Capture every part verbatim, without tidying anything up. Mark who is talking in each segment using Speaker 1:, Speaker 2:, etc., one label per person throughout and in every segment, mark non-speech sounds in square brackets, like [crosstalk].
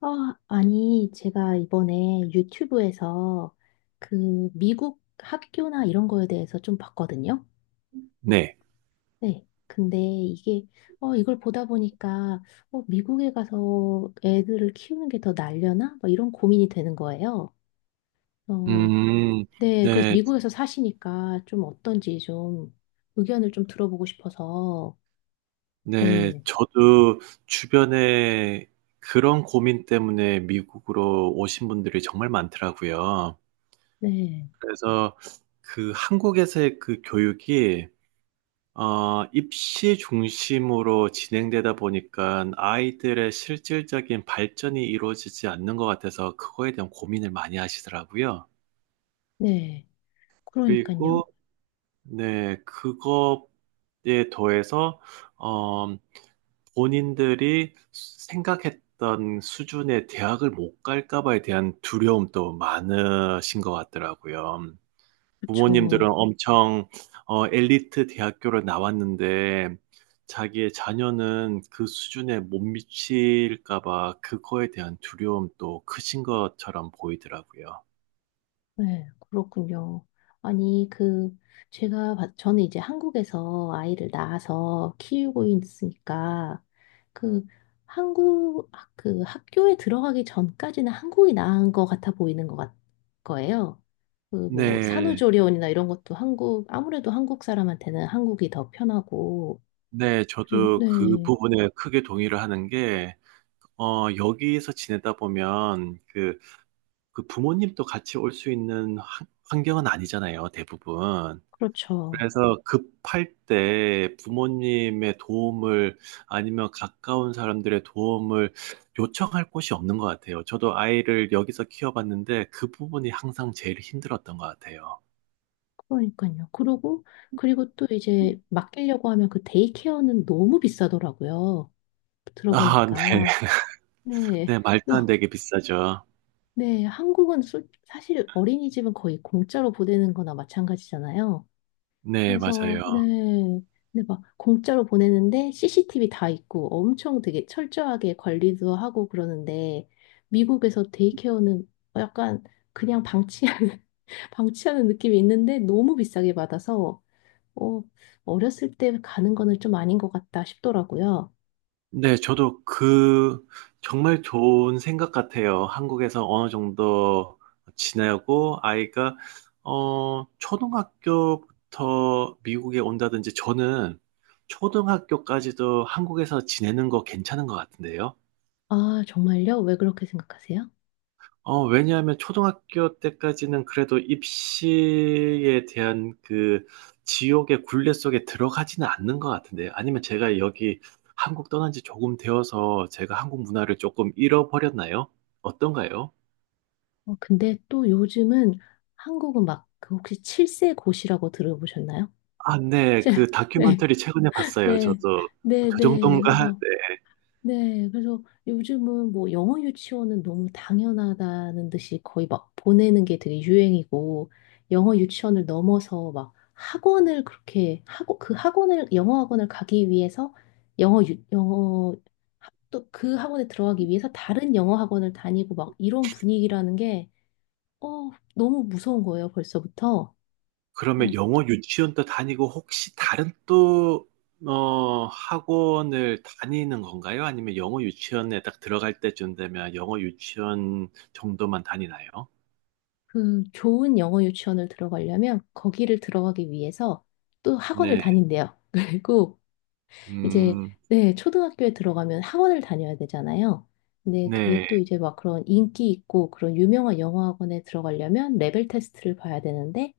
Speaker 1: 아, 아니, 제가 이번에 유튜브에서 그 미국 학교나 이런 거에 대해서 좀 봤거든요.
Speaker 2: 네.
Speaker 1: 네. 근데 이게, 어, 이걸 보다 보니까, 어, 미국에 가서 애들을 키우는 게 더 날려나? 막 이런 고민이 되는 거예요. 어,
Speaker 2: 음.
Speaker 1: 네. 그래서
Speaker 2: 네.
Speaker 1: 미국에서 사시니까 좀 어떤지 좀 의견을 좀 들어보고 싶어서,
Speaker 2: 네.
Speaker 1: 네.
Speaker 2: 저도 주변에 그런 고민 때문에 미국으로 오신 분들이 정말 많더라고요.
Speaker 1: 네.
Speaker 2: 그래서 그 한국에서의 그 교육이 어 입시 중심으로 진행되다 보니깐 아이들의 실질적인 발전이 이루어지지 않는 것 같아서 그거에 대한 고민을 많이 하시더라고요.
Speaker 1: 네.
Speaker 2: 그리고
Speaker 1: 그러니까요.
Speaker 2: 네, 그거에 더해서 어 본인들이 생각했던 수준의 대학을 못 갈까 봐에 대한 두려움도 많으신 것 같더라고요. 부모님들은
Speaker 1: 그렇죠.
Speaker 2: 엄청 어, 엘리트 대학교를 나왔는데 자기의 자녀는 그 수준에 못 미칠까 봐 그거에 대한 두려움도 크신 것처럼 보이더라고요.
Speaker 1: 네, 그렇군요. 아니, 그, 제가, 봤- 저는 이제 한국에서 아이를 낳아서 키우고 있으니까, 그, 한국, 학- 그 학교에 들어가기 전까지는 한국이 나은 것 같아 보이는 것 같, 거예요. 그, 뭐,
Speaker 2: 네,
Speaker 1: 산후조리원이나 이런 것도 한국, 아무래도 한국 사람한테는 한국이 더 편하고,
Speaker 2: 네,
Speaker 1: 그리고,
Speaker 2: 저도 그
Speaker 1: 네,
Speaker 2: 부분에 크게 동의를 하는 게 어, 여기서 지내다 보면 그 그 부모님도 같이 올 수 있는 환- 환경은 아니잖아요, 대부분.
Speaker 1: 그렇죠.
Speaker 2: 그래서 급할 때 부모님의 도움을 아니면 가까운 사람들의 도움을 요청할 곳이 없는 것 같아요. 저도 아이를 여기서 키워봤는데 그 부분이 항상 제일 힘들었던 것 같아요.
Speaker 1: 그러니까요. 그리고, 그리고 또 이제 맡기려고 하면 그 데이케어는 너무 비싸더라고요.
Speaker 2: 아, 네.
Speaker 1: 들어보니까. 네.
Speaker 2: 네, 말도 안
Speaker 1: 어,
Speaker 2: 되게 비싸죠.
Speaker 1: 네. 한국은 솔- 사실 어린이집은 거의 공짜로 보내는 거나 마찬가지잖아요.
Speaker 2: 네,
Speaker 1: 그래서,
Speaker 2: 맞아요.
Speaker 1: 네. 근데 막 공짜로 보내는데 씨씨티비 다 있고 엄청 되게 철저하게 관리도 하고 그러는데 미국에서 데이케어는 약간 그냥 방치하는, [laughs] 방치하는 느낌이 있는데 너무 비싸게 받아서 어, 어렸을 때 가는 거는 좀 아닌 것 같다 싶더라고요.
Speaker 2: 네, 저도 그 정말 좋은 생각 같아요. 한국에서 어느 정도 지내고 아이가 어 초등학교부터 미국에 온다든지 저는 초등학교까지도 한국에서 지내는 거 괜찮은 것 같은데요.
Speaker 1: 아, 정말요? 왜 그렇게 생각하세요?
Speaker 2: 어, 왜냐하면 초등학교 때까지는 그래도 입시에 대한 그 지옥의 굴레 속에 들어가지는 않는 것 같은데, 아니면 제가 여기 한국 떠난 지 조금 되어서 제가 한국 문화를 조금 잃어버렸나요? 어떤가요?
Speaker 1: 어, 근데 또 요즘은 한국은 막 그 혹시 칠세 고시라고 들어보셨나요?
Speaker 2: 아, 네.
Speaker 1: 칠-
Speaker 2: 그
Speaker 1: [laughs] 네,
Speaker 2: 다큐멘터리 최근에 봤어요.
Speaker 1: 네,
Speaker 2: 저도.
Speaker 1: 네,
Speaker 2: 저
Speaker 1: 네.
Speaker 2: 정도인가?
Speaker 1: 그래서
Speaker 2: 네.
Speaker 1: 네, 그래서 요즘은 뭐 영어 유치원은 너무 당연하다는 듯이 거의 막 보내는 게 되게 유행이고 영어 유치원을 넘어서 막 학원을 그렇게 하고 그 학원을 영어 학원을 가기 위해서 영어 유, 영어 또 그 학원에 들어가기 위해서 다른 영어 학원을 다니고 막 이런 분위기라는 게 어, 너무 무서운 거예요, 벌써부터.
Speaker 2: 그러면
Speaker 1: 어,
Speaker 2: 영어 유치원 도 다니고 혹시 다른 또, 어, 학원을 다니는 건가요? 아니면 영어 유치원에 딱 들어갈 때쯤 되면 영어 유치원 정도만 다니나요?
Speaker 1: 그 좋은 영어 유치원을 들어가려면 거기를 들어가기 위해서 또 학원을
Speaker 2: 네,
Speaker 1: 다닌대요. [laughs] 그리고 이제
Speaker 2: 음,
Speaker 1: 네, 초등학교에 들어가면 학원을 다녀야 되잖아요. 근데 그게
Speaker 2: 네,
Speaker 1: 또 이제 막 그런 인기 있고 그런 유명한 영어 학원에 들어가려면 레벨 테스트를 봐야 되는데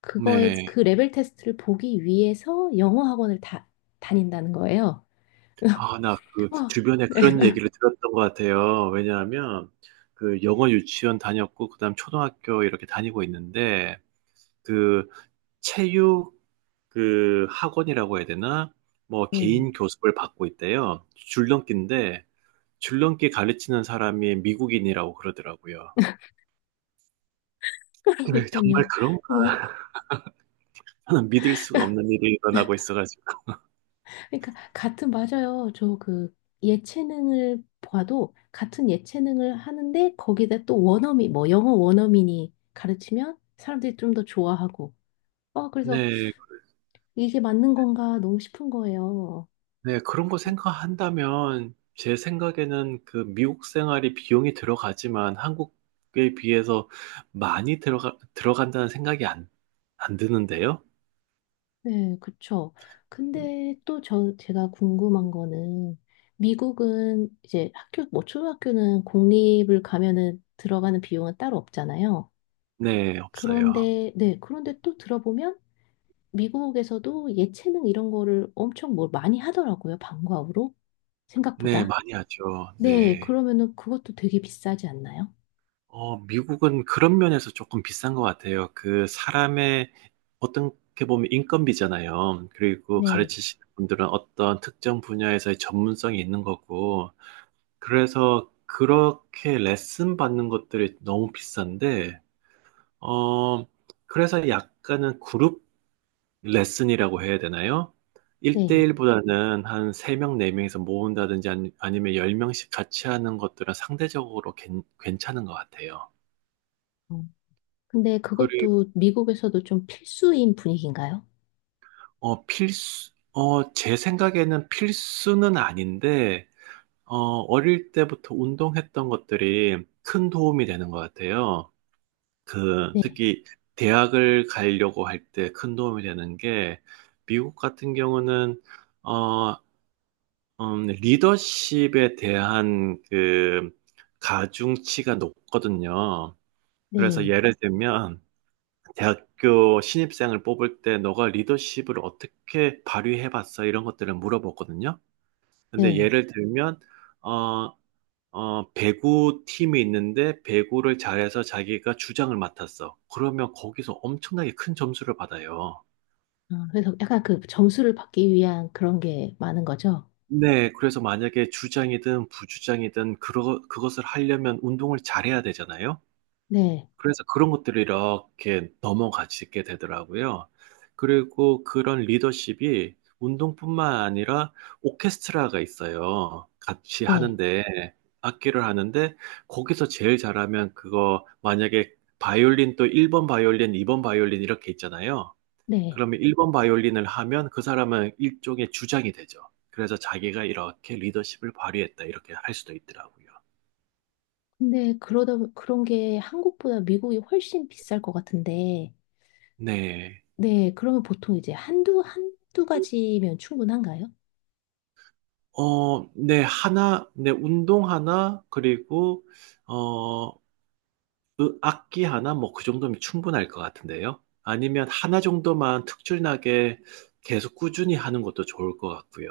Speaker 1: 그거에
Speaker 2: 네.
Speaker 1: 그 레벨 테스트를 보기 위해서 영어 학원을 다 다닌다는 거예요. [laughs]
Speaker 2: 아, 나 그
Speaker 1: 와,
Speaker 2: 주변에
Speaker 1: 네,
Speaker 2: 그런
Speaker 1: [laughs]
Speaker 2: 얘기를 들었던 것 같아요. 왜냐하면 그 영어 유치원 다녔고, 그다음 초등학교 이렇게 다니고 있는데, 그 체육 그 학원이라고 해야 되나? 뭐
Speaker 1: 네.
Speaker 2: 개인 교습을 받고 있대요. 줄넘기인데 줄넘기 가르치는 사람이 미국인이라고 그러더라고요. 네, 정말
Speaker 1: 그러니까요.
Speaker 2: 그런 거는 믿을 수가 없는 일이 일어나고 있어가지고.
Speaker 1: 그러니까 같은 맞아요. 저 그 예체능을 봐도 같은 예체능을 하는데 거기다 또 원어민 뭐 영어 원어민이 가르치면 사람들이 좀 더 좋아하고 어 그래서
Speaker 2: 네,
Speaker 1: 이게 맞는 건가 너무 싶은 거예요.
Speaker 2: 네, 그런 거 생각한다면 제 생각에는 그 미국 생활이 비용이 들어가지만 한국에 비해서 많이 들어가, 들어간다는 생각이 안, 안 드는데요?
Speaker 1: 네, 그쵸. 근데 또 저 제가 궁금한 거는 미국은 이제 학교 뭐 초등학교는 공립을 가면은 들어가는 비용은 따로 없잖아요.
Speaker 2: 네, 없어요.
Speaker 1: 그런데 네, 그런데 또 들어보면 미국에서도 예체능 이런 거를 엄청 뭐 많이 하더라고요. 방과후로.
Speaker 2: 네,
Speaker 1: 생각보다.
Speaker 2: 많이 하죠.
Speaker 1: 네,
Speaker 2: 네.
Speaker 1: 그러면은 그것도 되게 비싸지 않나요?
Speaker 2: 어, 미국은 그런 면에서 조금 비싼 것 같아요. 그 사람의 어떻게 보면 인건비잖아요. 그리고
Speaker 1: 네,
Speaker 2: 가르치시는 분들은 어떤 특정 분야에서의 전문성이 있는 거고. 그래서 그렇게 레슨 받는 것들이 너무 비싼데, 어, 그래서 약간은 그룹 레슨이라고 해야 되나요?
Speaker 1: 네.
Speaker 2: 일 대일보다는 한 세 명, 네 명에서 모은다든지 아니- 아니면 열 명씩 같이 하는 것들은 상대적으로 괜- 괜찮은 것 같아요.
Speaker 1: 어, 근데 그것도 미국에서도 좀 필수인 분위기인가요?
Speaker 2: 어, 필수, 어, 제 생각에는 필수는 아닌데, 어, 어릴 때부터 운동했던 것들이 큰 도움이 되는 것 같아요. 그,
Speaker 1: 네,
Speaker 2: 특히 대학을 가려고 할 때 큰 도움이 되는 게, 미국 같은 경우는, 어, 음, 리더십에 대한 그, 가중치가 높거든요. 그래서
Speaker 1: 네,
Speaker 2: 예를 들면, 대학교 신입생을 뽑을 때 너가 리더십을 어떻게 발휘해봤어? 이런 것들을 물어보거든요. 근데
Speaker 1: 네.
Speaker 2: 예를 들면, 어, 어, 배구 팀이 있는데 배구를 잘해서 자기가 주장을 맡았어. 그러면 거기서 엄청나게 큰 점수를 받아요.
Speaker 1: 어, 그래서 약간 그 점수를 받기 위한 그런 게 많은 거죠?
Speaker 2: 네, 그래서 만약에 주장이든 부주장이든 그러, 그것을 하려면 운동을 잘해야 되잖아요.
Speaker 1: 네,
Speaker 2: 그래서 그런 것들이 이렇게 넘어가지게 되더라고요. 그리고 그런 리더십이 운동뿐만 아니라 오케스트라가 있어요. 같이
Speaker 1: 네,
Speaker 2: 하는데, 악기를 하는데, 거기서 제일 잘하면 그거 만약에 바이올린 또 일 번 바이올린, 이 번 바이올린 이렇게 있잖아요.
Speaker 1: 네.
Speaker 2: 그러면 일 번 바이올린을 하면 그 사람은 일종의 주장이 되죠. 그래서 자기가 이렇게 리더십을 발휘했다, 이렇게 할 수도 있더라고요.
Speaker 1: 근데 그러다, 그런 게 한국보다 미국이 훨씬 비쌀 것 같은데,
Speaker 2: 네.
Speaker 1: 네, 그러면 보통 이제 한두, 한두 가지면 충분한가요?
Speaker 2: 어, 네, 하나, 네, 운동 하나, 그리고, 어, 으- 악기 하나, 뭐, 그 정도면 충분할 것 같은데요. 아니면 하나 정도만 특출나게 계속 꾸준히 하는 것도 좋을 것 같고요.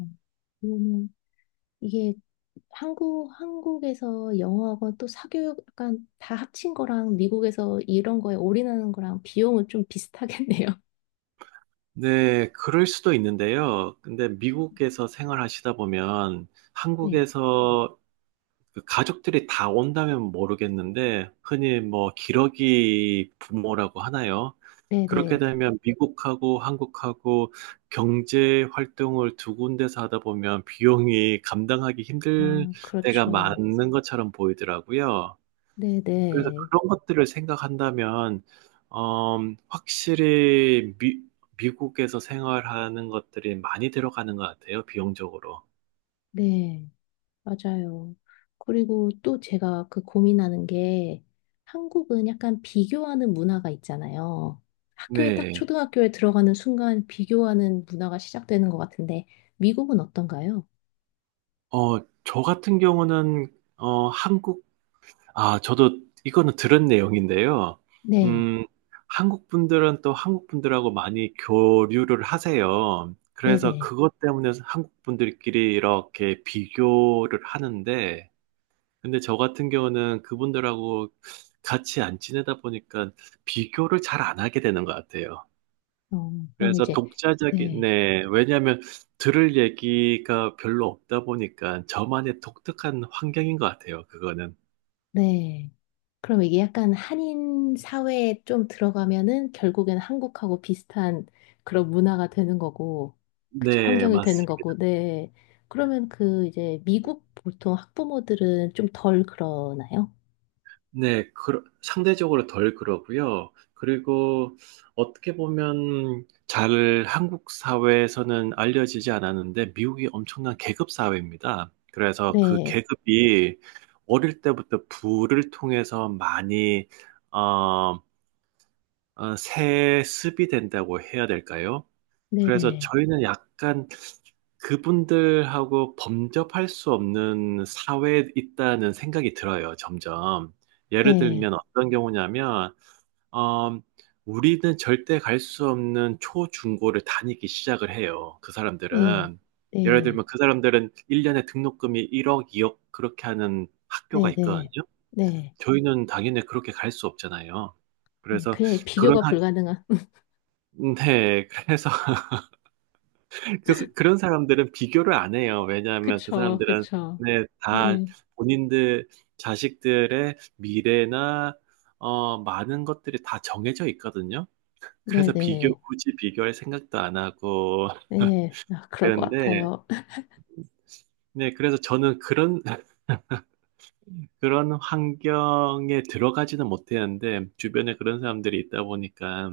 Speaker 1: 음, 그러면 이게 한국, 한국에서 영어하고 또 사교육 약간 다 합친 거랑 미국에서 이런 거에 올인하는 거랑 비용은 좀 비슷하겠네요. [laughs]
Speaker 2: 네, 그럴 수도 있는데요. 근데 미국에서 생활하시다 보면 네.
Speaker 1: 네.
Speaker 2: 한국에서 그 가족들이 다 온다면 모르겠는데, 흔히 뭐 기러기 부모라고 하나요? 그렇게
Speaker 1: 네네.
Speaker 2: 되면 미국하고 한국하고 경제 활동을 두 군데서 하다 보면 비용이 감당하기 힘들
Speaker 1: 아,
Speaker 2: 때가
Speaker 1: 그렇죠.
Speaker 2: 많은 것처럼 보이더라고요. 그래서
Speaker 1: 네네.
Speaker 2: 그런 것들을 생각한다면, 음, 확실히 미, 미국에서 생활하는 것들이 많이 들어가는 것 같아요, 비용적으로.
Speaker 1: 네. 맞아요. 그리고 또 제가 그 고민하는 게 한국은 약간 비교하는 문화가 있잖아요. 학교에 딱
Speaker 2: 네.
Speaker 1: 초등학교에 들어가는 순간 비교하는 문화가 시작되는 것 같은데 미국은 어떤가요?
Speaker 2: 어, 저 같은 경우는, 어, 한국, 아, 저도 이거는 들은 내용인데요.
Speaker 1: 네.
Speaker 2: 음, 한국 분들은 또 한국 분들하고 많이 교류를 하세요. 그래서
Speaker 1: 네네.
Speaker 2: 그것 때문에 한국 분들끼리 이렇게 비교를 하는데, 근데 저 같은 경우는 그분들하고 같이 안 지내다 보니까 비교를 잘 안 하게 되는 것 같아요.
Speaker 1: 어, 그럼
Speaker 2: 그래서
Speaker 1: 이제,
Speaker 2: 독자적인,
Speaker 1: 네,
Speaker 2: 네. 왜냐하면 들을 얘기가 별로 없다 보니까 저만의 독특한 환경인 것 같아요. 그거는.
Speaker 1: 네. 그럼 이게 약간 한인 사회에 좀 들어가면은 결국엔 한국하고 비슷한 그런 문화가 되는 거고, 그쵸,
Speaker 2: 네,
Speaker 1: 환경이 되는 거고,
Speaker 2: 맞습니다.
Speaker 1: 네. 그러면 그 이제 미국 보통 학부모들은 좀 덜 그러나요?
Speaker 2: 네, 그, 상대적으로 덜 그러고요. 그리고 어떻게 보면 잘 한국 사회에서는 알려지지 않았는데 미국이 엄청난 계급 사회입니다. 그래서 그
Speaker 1: 네,
Speaker 2: 계급이 어릴 때부터 부를 통해서 많이 어, 어, 세습이 된다고 해야 될까요?
Speaker 1: 네
Speaker 2: 그래서
Speaker 1: 네,
Speaker 2: 저희는 약간 그분들하고 범접할 수 없는 사회에 있다는 생각이 들어요, 점점. 예를
Speaker 1: 네,
Speaker 2: 들면 어떤 경우냐면, 어, 우리는 절대 갈 수 없는 초중고를 다니기 시작을 해요, 그
Speaker 1: 네,
Speaker 2: 사람들은. 예를
Speaker 1: 네,
Speaker 2: 들면 그 사람들은 일 년에 등록금이 일억, 이억 그렇게 하는 학교가
Speaker 1: 네네, 네,
Speaker 2: 있거든요.
Speaker 1: 네.
Speaker 2: 저희는 당연히 그렇게 갈 수 없잖아요.
Speaker 1: 네.
Speaker 2: 그래서
Speaker 1: 그냥
Speaker 2: 그런
Speaker 1: 비교가
Speaker 2: 학,
Speaker 1: 불가능한. [laughs]
Speaker 2: 네, 그래서 그, 그런 사람들은 비교를 안 해요. 왜냐하면 그
Speaker 1: 그쵸,
Speaker 2: 사람들은
Speaker 1: 그쵸.
Speaker 2: 네, 다
Speaker 1: 네,
Speaker 2: 본인들 자식들의 미래나 어, 많은 것들이 다 정해져 있거든요.
Speaker 1: 네네,
Speaker 2: 그래서 비교
Speaker 1: 네.
Speaker 2: 굳이 비교할 생각도 안 하고
Speaker 1: 네. 아,
Speaker 2: [laughs]
Speaker 1: 그럴 것
Speaker 2: 그런데
Speaker 1: 같아요.
Speaker 2: 네, 그래서 저는 그런 그런 환경에 들어가지는 못했는데 주변에 그런 사람들이 있다 보니까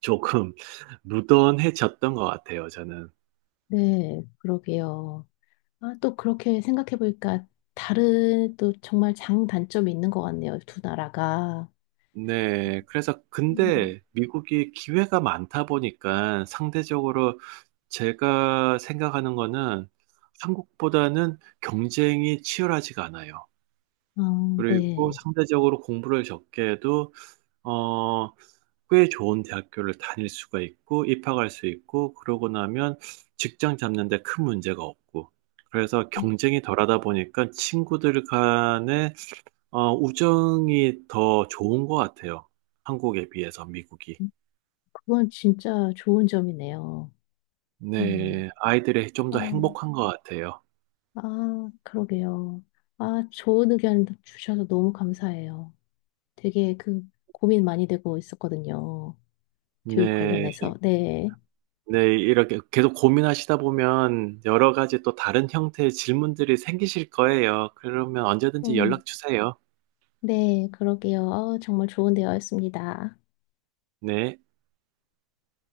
Speaker 2: 조금 [laughs] 무던해졌던 것 같아요. 저는.
Speaker 1: 네, 그러게요. 아, 또 그렇게 생각해 보니까 다른 또 정말 장단점이 있는 것 같네요. 두 나라가.
Speaker 2: 네, 그래서
Speaker 1: 음,
Speaker 2: 근데 미국이 기회가 많다 보니까 상대적으로 제가 생각하는 거는 한국보다는 경쟁이 치열하지가 않아요.
Speaker 1: 아,
Speaker 2: 그리고
Speaker 1: 네.
Speaker 2: 상대적으로 공부를 적게 해도 어, 꽤 좋은 대학교를 다닐 수가 있고 입학할 수 있고 그러고 나면 직장 잡는 데 큰 문제가 없고 그래서
Speaker 1: 음,
Speaker 2: 경쟁이 덜하다 보니까 친구들 간에 어, 우정이 더 좋은 것 같아요. 한국에 비해서 미국이.
Speaker 1: 음. 그건 진짜 좋은 점이네요. 네.
Speaker 2: 네, 아이들이 좀 더
Speaker 1: 아,
Speaker 2: 행복한 것 같아요.
Speaker 1: 아, 그러게요. 아, 좋은 의견 주셔서 너무 감사해요. 되게 그 고민 많이 되고 있었거든요. 교육
Speaker 2: 네,
Speaker 1: 관련해서. 네.
Speaker 2: 네, 이렇게 계속 고민하시다 보면 여러 가지 또 다른 형태의 질문들이 생기실 거예요. 그러면 언제든지
Speaker 1: 음.
Speaker 2: 연락 주세요.
Speaker 1: 네, 그러게요. 어, 정말 좋은 대화였습니다.
Speaker 2: 네.